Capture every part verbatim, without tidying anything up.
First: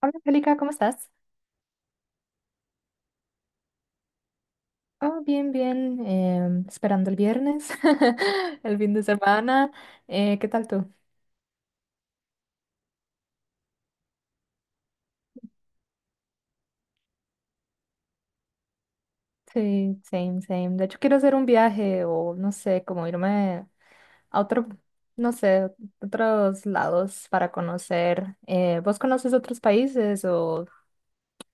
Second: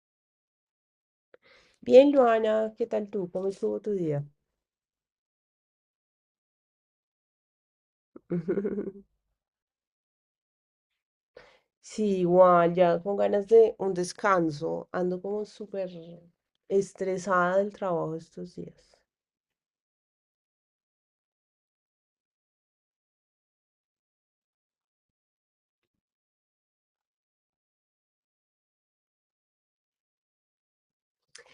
Hola, Angélica, ¿cómo estás? Bien, Joana, ¿qué tal tú? ¿Cómo estuvo tu día? Oh, bien, bien, em, esperando el viernes, el fin de semana. Eh, ¿qué tal tú? Sí, igual, ya con ganas de un descanso. Ando como súper estresada del trabajo estos días. Sí, same, same. De hecho, quiero hacer un viaje o no sé, como irme a otro, no sé, otros lados para conocer. Eh, ¿vos conoces otros países o,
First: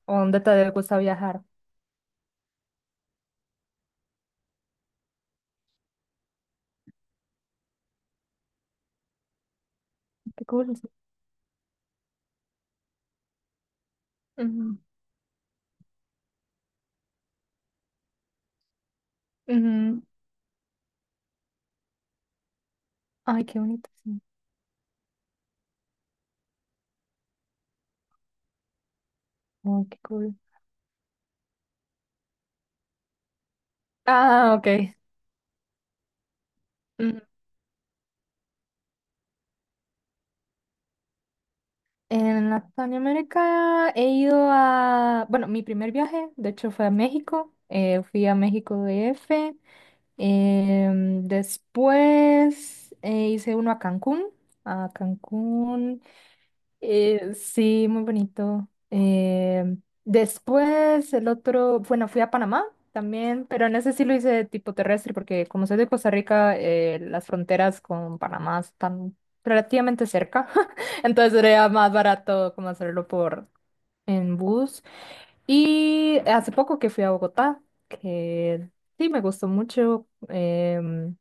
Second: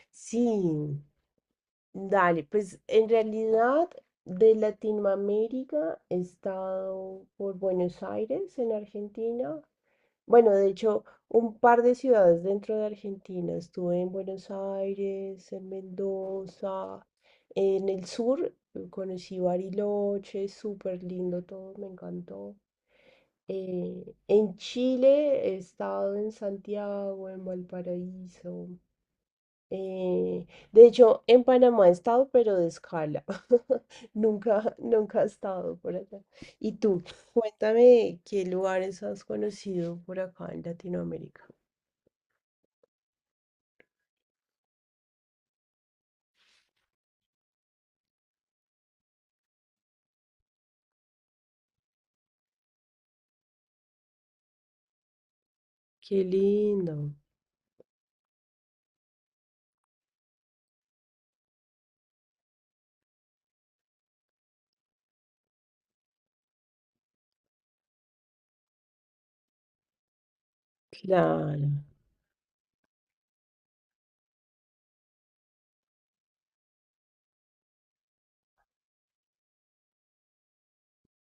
o dónde te gusta Sí, viajar? dale, pues en realidad de Latinoamérica he estado por Buenos Aires, en Argentina. Qué Bueno, de cool. Sí. hecho, un par de ciudades dentro de Argentina. Estuve en Buenos Ujú, Aires, en Mendoza. En el sur eh, conocí ujú. Bariloche, súper lindo todo, me encantó. Ay, qué bonito, Eh, sí. En Chile he estado en Santiago, en Valparaíso. Oh, qué cool. eh, de hecho, en Panamá he estado, pero de escala. Ah, Nunca, ok. nunca he estado por acá. Y tú, cuéntame qué lugares has conocido por acá en Latinoamérica. En Latinoamérica he ido a, bueno, mi primer viaje, de hecho, fue a México. Eh, fui a México D F. Em, después eh, hice uno a Cancún. A Cancún. Qué lindo. Eh, sí, muy bonito. Eh, después el otro, bueno, fui a Panamá también, pero en ese sí lo hice de tipo terrestre, porque como soy de Costa Rica, eh, las fronteras con Panamá están relativamente cerca, entonces sería Claro. más barato como hacerlo por en bus. Y hace poco que fui a Bogotá, que sí me gustó mucho, em,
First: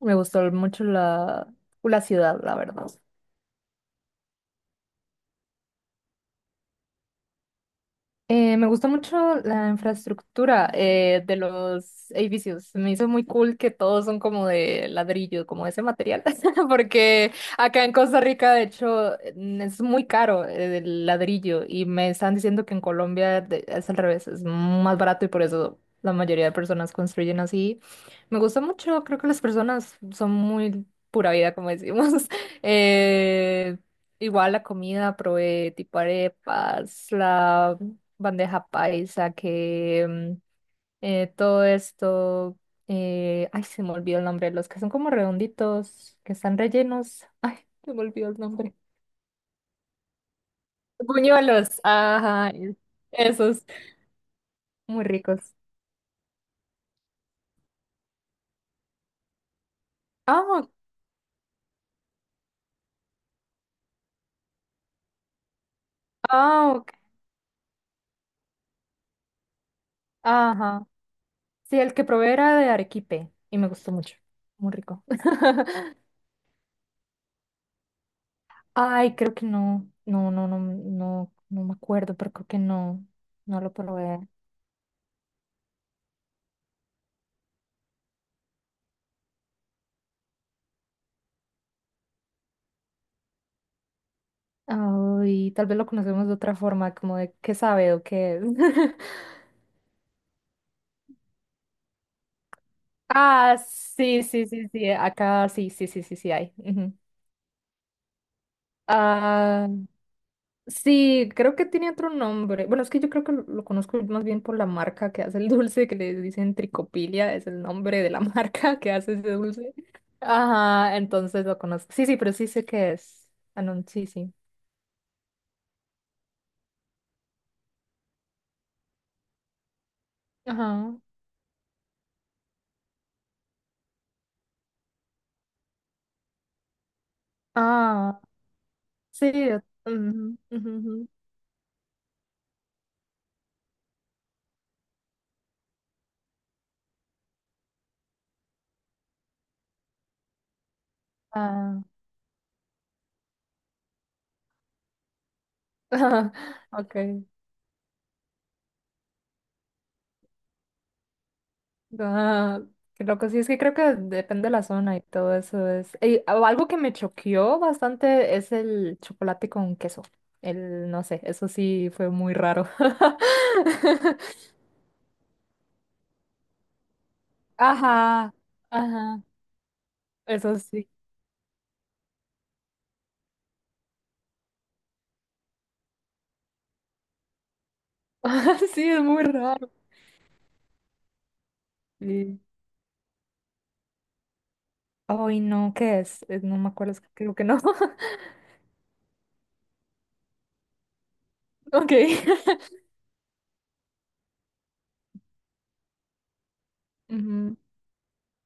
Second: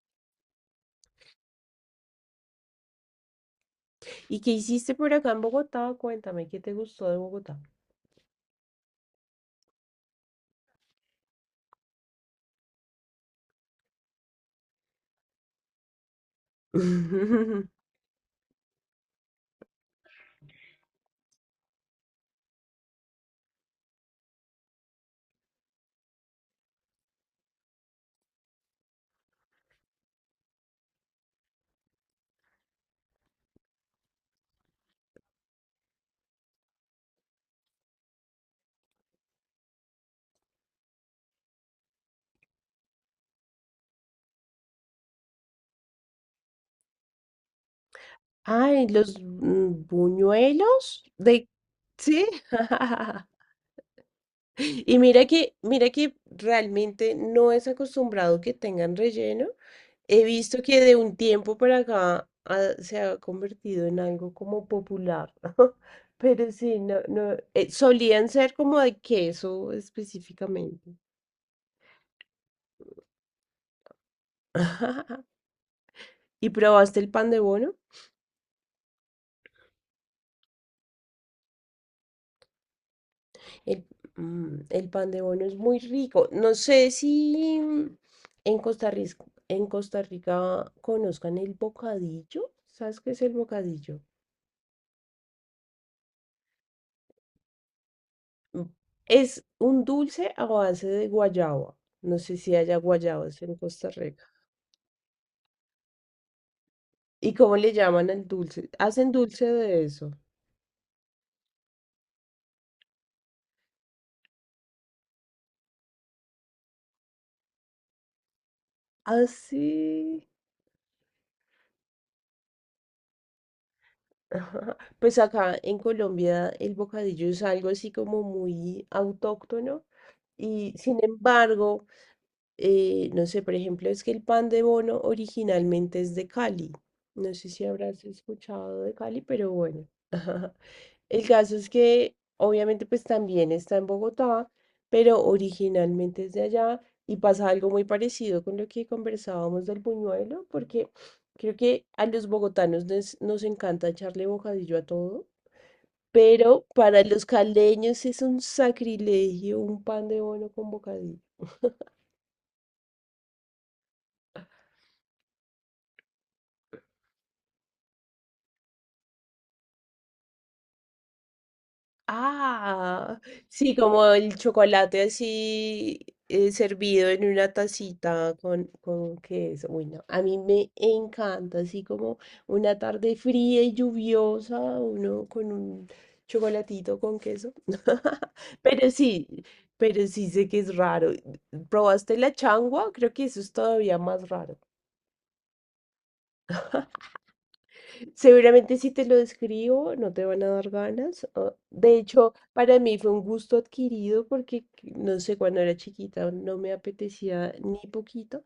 me gustó mucho la, la ciudad, la verdad. ¿Y qué hiciste por acá en Bogotá? Cuéntame, ¿qué te gustó de Bogotá? Eh, me gustó mucho la infraestructura eh, de los edificios. Me hizo muy cool que todos son como de ladrillo, como ese material, porque acá en Costa Rica, de hecho, mm, es muy caro eh, el ladrillo y me están diciendo que en Colombia de- es al revés, es más barato y por eso la mayoría de personas construyen así. Me gusta mucho, creo que las personas son muy pura vida, como decimos. Eh, Igual la comida, probé tipo arepas, la bandeja paisa, que mm, eh, todo esto, eh, ay, se me olvidó el nombre, los que son como redonditos, que están rellenos, ay, se me olvidó el nombre. Ay, los mm, buñuelos de... Buñuelos, Sí. ajá, e- esos, Y muy mira que, ricos. mira que realmente no es acostumbrado que tengan relleno. He Ah, visto ok, que de un tiempo para acá ha- se ha convertido en algo como popular. Pero ah, sí, ok, no, no, eh, solían ser como de queso ajá. específicamente. Sí, el que probé era de arequipe y me gustó mucho, muy rico. ¿Y probaste el pan de bono? Ay, creo que no, no, no, no, no, no me acuerdo, pero creo que no, no lo El, probé. mm, el pan de bono es muy rico. No sé si mm, en Costa Rica, en Costa Rica conozcan el bocadillo. ¿Sabes qué es el bocadillo? Ay, tal vez lo conocemos de otra forma, como de qué sabe o qué es. Mm, Es un dulce a base de guayaba. No sé si haya guayabas en Ah, Costa Rica. sí, sí, sí, sí, acá sí, sí, sí, sí, sí hay. Ujú. ¿Y cómo le llaman al dulce? Hacen dulce Ah, de eso. sí, creo que tiene otro nombre. Bueno, es que yo creo que lo, lo conozco más bien por la marca que hace el dulce, que le dicen Tricopilia, es el nombre de la marca que hace ese dulce. Así. Ajá, entonces lo conozco. Sí, sí, pero sí sé qué es. Ah, no, sí, sí. Ajá. Pues acá en Colombia el bocadillo es algo así como muy autóctono. Y Ajá. sin embargo, eh, no sé, por ejemplo, es que el pan de bono originalmente es de Cali. No sé si habrás Ah, escuchado de Cali, sí. pero bueno. Ujú, ujú, ujú. El caso es que obviamente pues también está en Bogotá, pero originalmente es de allá y pasa algo muy parecido con lo que conversábamos del buñuelo, porque creo Ah, que a los bogotanos nos, nos encanta echarle bocadillo a todo. Pero para okay. los caleños es un sacrilegio un pan de bono con bocadillo. Ah, qué loco, sí, es que creo que depende de la zona y todo eso es. Y algo que me choqueó bastante es el chocolate con queso. El, no sé, eso sí fue muy raro. Ah, sí, como el chocolate así eh, servido en una Ajá, tacita con, con ajá, queso. Uy, no, a mí eso me sí. encanta, así como una tarde fría y lluviosa, uno con un chocolatito con queso. Sí, Pero es muy sí, raro. pero sí sé que es raro. ¿Probaste la Sí. changua? Creo que eso es todavía más raro. Ay, no, ¿qué es? Eh, No me acuerdo, es que creo que no. Seguramente si te lo describo no te van a dar ganas. o- De Ok. hecho, para mí fue un gusto adquirido porque, no sé, cuando era chiquita no me apetecía Ujú. ni poquito.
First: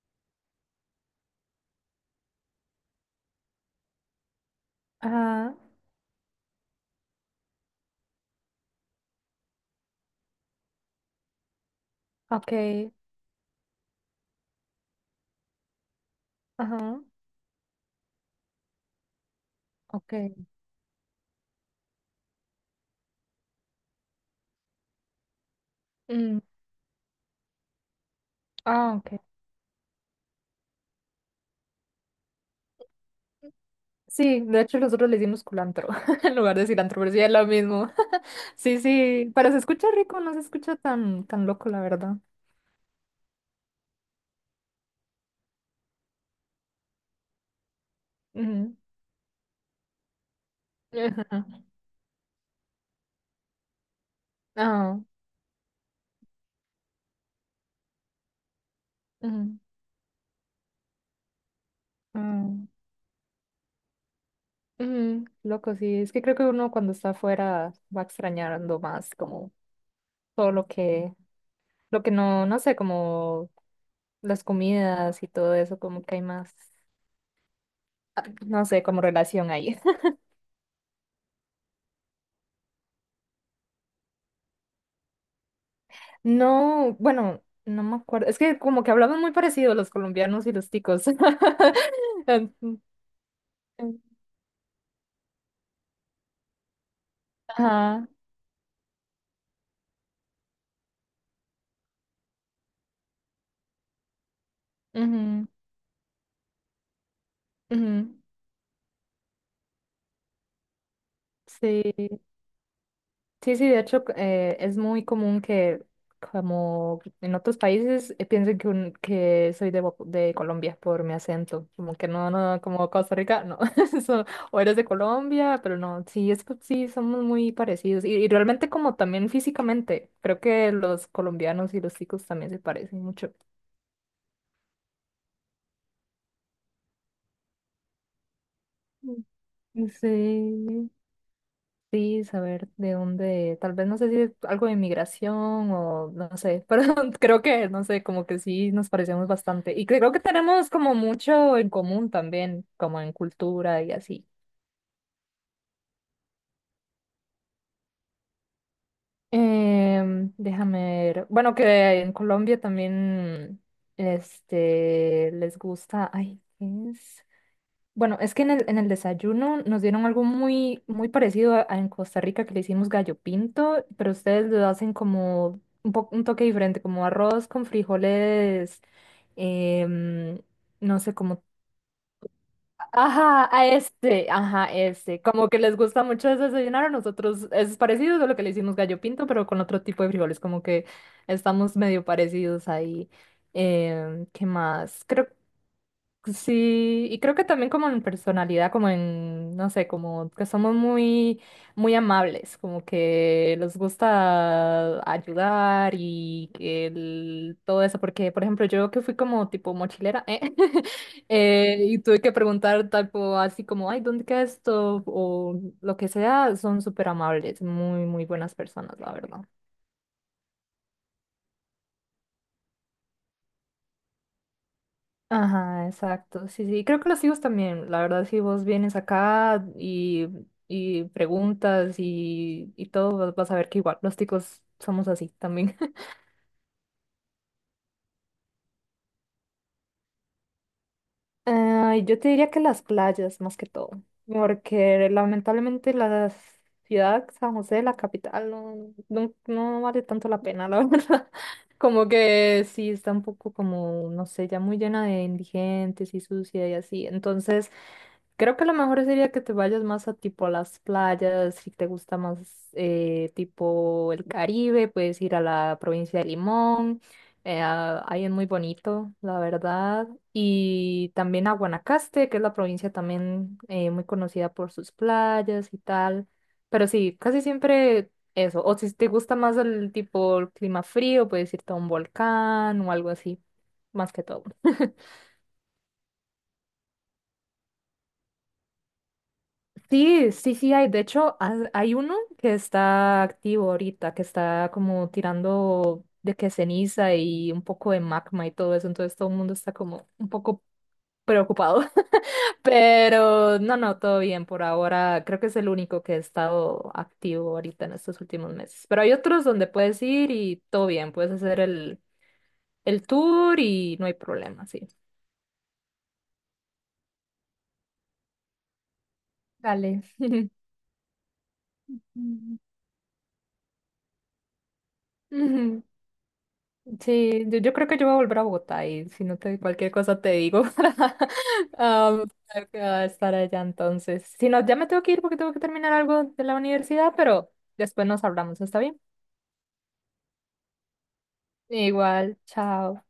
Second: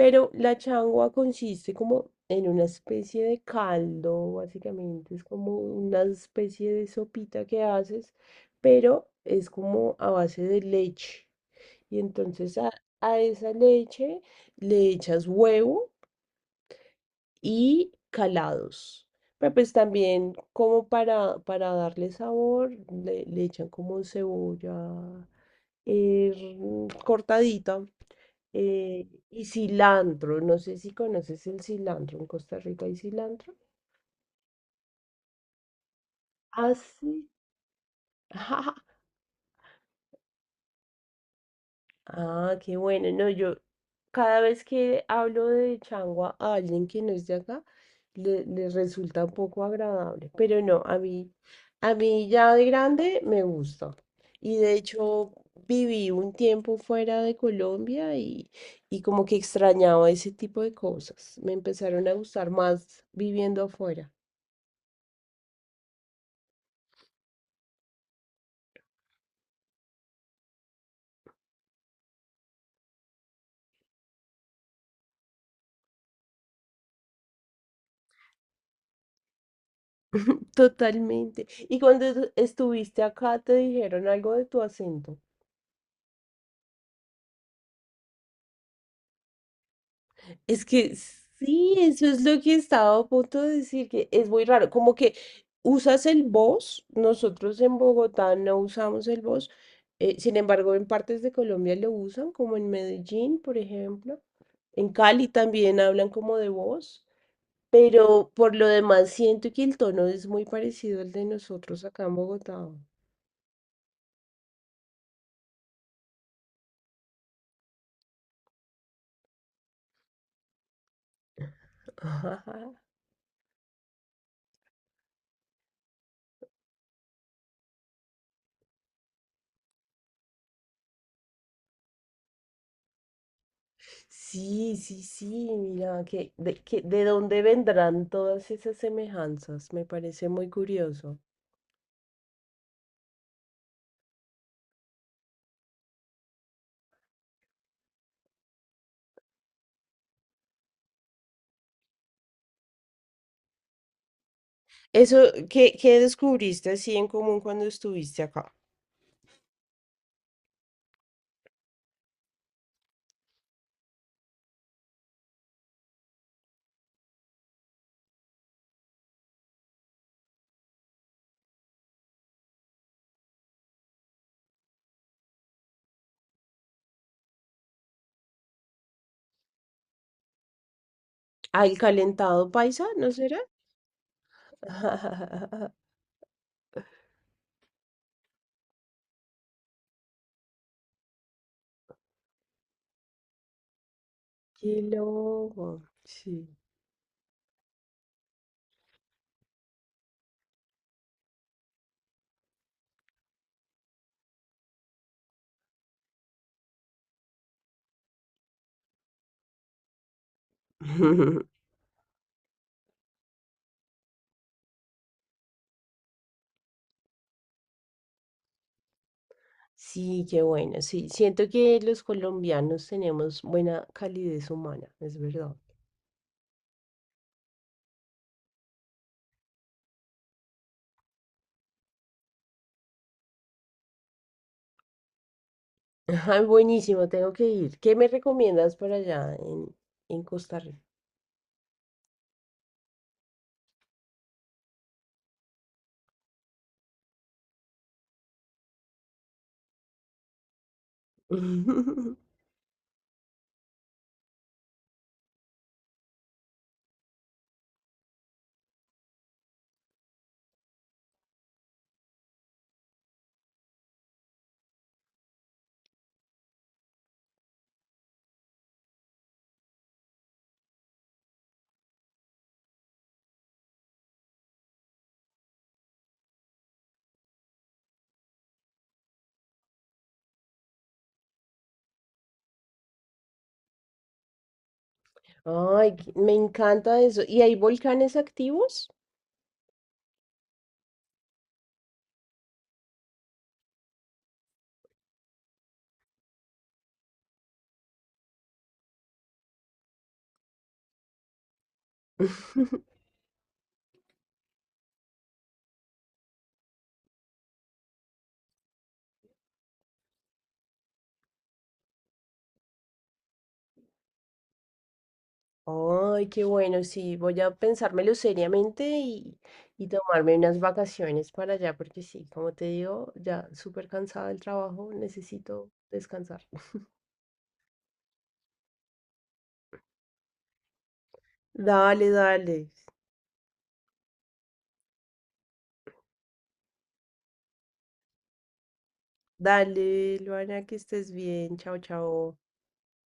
Pero la changua consiste como en una especie de caldo, básicamente. Es como Ajá, una especie de sopita que haces, pero es como a base de leche. Y ok, entonces a, a esa leche le echas huevo ajá, y calados. Pero pues también ok. como para, para darle sabor, le, le echan como cebolla Mm, eh, cortadita ah, eh, ok. y cilantro. No sé si conoces el cilantro. En Costa Rica hay cilantro. Sí, de hecho nosotros le decimos culantro en lugar de Ah, cilantro, pero sí sí. es lo mismo. Sí, sí, pero se escucha rico, no se escucha tan, tan loco, la verdad. Ah, qué bueno. No, yo cada vez que hablo de changua a alguien que no es de acá, le, le Ujú. resulta un poco agradable. Pero no, a mí, Ajá. a mí ya de grande me gusta. Y de Ah, hecho viví un tiempo fuera de Colombia y, y como que ujú, extrañaba ese tipo de cosas. Me empezaron a gustar ah, más viviendo afuera. ujú, loco, sí. Es que creo que uno cuando está afuera va extrañando más como todo lo que, lo que no, no sé, como las comidas y todo eso, como que hay más, ah, no sé, como relación ahí. Totalmente. Y cuando tú estuviste acá, ¿te dijeron algo de tu acento? No, bueno, no me acuerdo. Es que como que hablaban muy parecido los colombianos y Es los que ticos. sí, eso es lo que estaba a punto de decir, que es muy raro, como que usas el voz, nosotros en Ajá. Bogotá no usamos el voz, sin embargo en partes de Colombia lo usan, como en Medellín, por ejemplo, en Cali Ujú, también hablan como de voz, ujú, pero por lo demás siento que el tono es muy parecido al de nosotros acá en sí. Bogotá. Sí, sí, de hecho eh, es muy común que como en otros países eh, piensen que, un- que soy de, Bo- de Colombia por mi acento, como que no, no, no, como Costa Rica, no, eso, o eres de Colombia, pero no, sí, es que sí, somos muy parecidos y, y realmente como también físicamente, creo que los colombianos y los chicos también se parecen mucho. Sí, sí, sí, mira, que de, que, de dónde vendrán todas esas semejanzas, me Mm. parece muy Sí. curioso. Sí, saber de dónde, tal vez no sé si es algo de inmigración o no sé, pero creo que, no sé, como que sí nos parecemos bastante y creo que tenemos como mucho en común también, como en cultura y así. Eso, ¿qué, ¿qué descubriste así en común cuando estuviste acá? Em, déjame ver, bueno, que en Colombia también, este, les gusta, ay, ¿qué es? Bueno, es que en el, en el desayuno nos dieron algo muy, muy parecido a, a en Costa Rica que le hicimos gallo pinto, pero ustedes lo hacen como un, po- un toque diferente, como arroz con frijoles, em, no sé cómo. Ah, el calentado paisa, ¿no será? Ajá, a este, ajá, este. Como que les gusta mucho ese desayunar a nosotros. Es parecido a lo que le hicimos gallo pinto, pero con otro tipo de frijoles, como que estamos medio parecidos ahí. Em, ¿qué Qué más? Creo loco, sí. sí, y creo que también como en personalidad, como en, no sé, como que somos muy, muy amables, como que nos gusta ayudar y el- todo eso, porque por ejemplo yo que fui como tipo mochilera, ¿eh? Eh, y tuve que preguntar tipo así como, ay, ¿dónde queda esto? O lo que sea, son súper amables, muy, muy buenas personas, la verdad. Sí, qué bueno, sí. Siento que los colombianos tenemos buena calidez humana, es verdad. Ajá, exacto. Sí, sí. Creo que los hijos también. La verdad, si vos vienes acá y, y preguntas y, y todo, vas vas a ver que igual los ticos somos así también. Ajá, buenísimo, tengo que ir. ¿Qué me recomiendas para allá en, en Costa Rica? Ay, yo te diría que las playas, más que todo. Porque lamentablemente la ciudad, San José, la capital, no, no, no vale tanto la pena, la verdad. Como que sí está un poco como, no sé, ya muy llena de indigentes y sucia y así. Entonces. Creo que lo mejor sería que te vayas más a tipo a las playas, si te gusta más eh, tipo el Caribe, puedes ir a la provincia de Limón, eh, a- ahí es muy bonito, la verdad, y también a Guanacaste, que es la provincia también eh, muy conocida por sus playas y tal, pero sí, casi siempre eso, o si te gusta más el tipo el clima frío, puedes irte a un volcán o algo así, más que todo. Ay, qué- me encanta eso. ¿Y hay volcanes activos? Sí, sí, sí hay. De hecho, ha- hay uno que está activo ahorita, que está como tirando de que ceniza y un poco de magma y todo eso. Entonces todo el mundo está como un poco preocupado. Pero no, no, todo bien por ahora. Creo que es el único que ha estado activo ahorita en estos últimos meses. Pero hay otros donde puedes ir y todo bien. Puedes hacer el, el tour y no hay problema, sí. Ay, qué bueno, sí, voy a pensármelo seriamente y, y Dale. tomarme unas vacaciones para allá, porque sí, como te digo, ya súper cansada del trabajo, necesito Mm. descansar. Sí, yo, yo creo que yo voy a volver a Bogotá y si no te cualquier cosa te digo para, Dale, am, dale, para estar allá entonces. Si no, ya me tengo que ir porque tengo que terminar algo de la universidad, pero después nos hablamos, ¿está bien? dale, Luana, que estés bien, chao, chao. Igual, chao.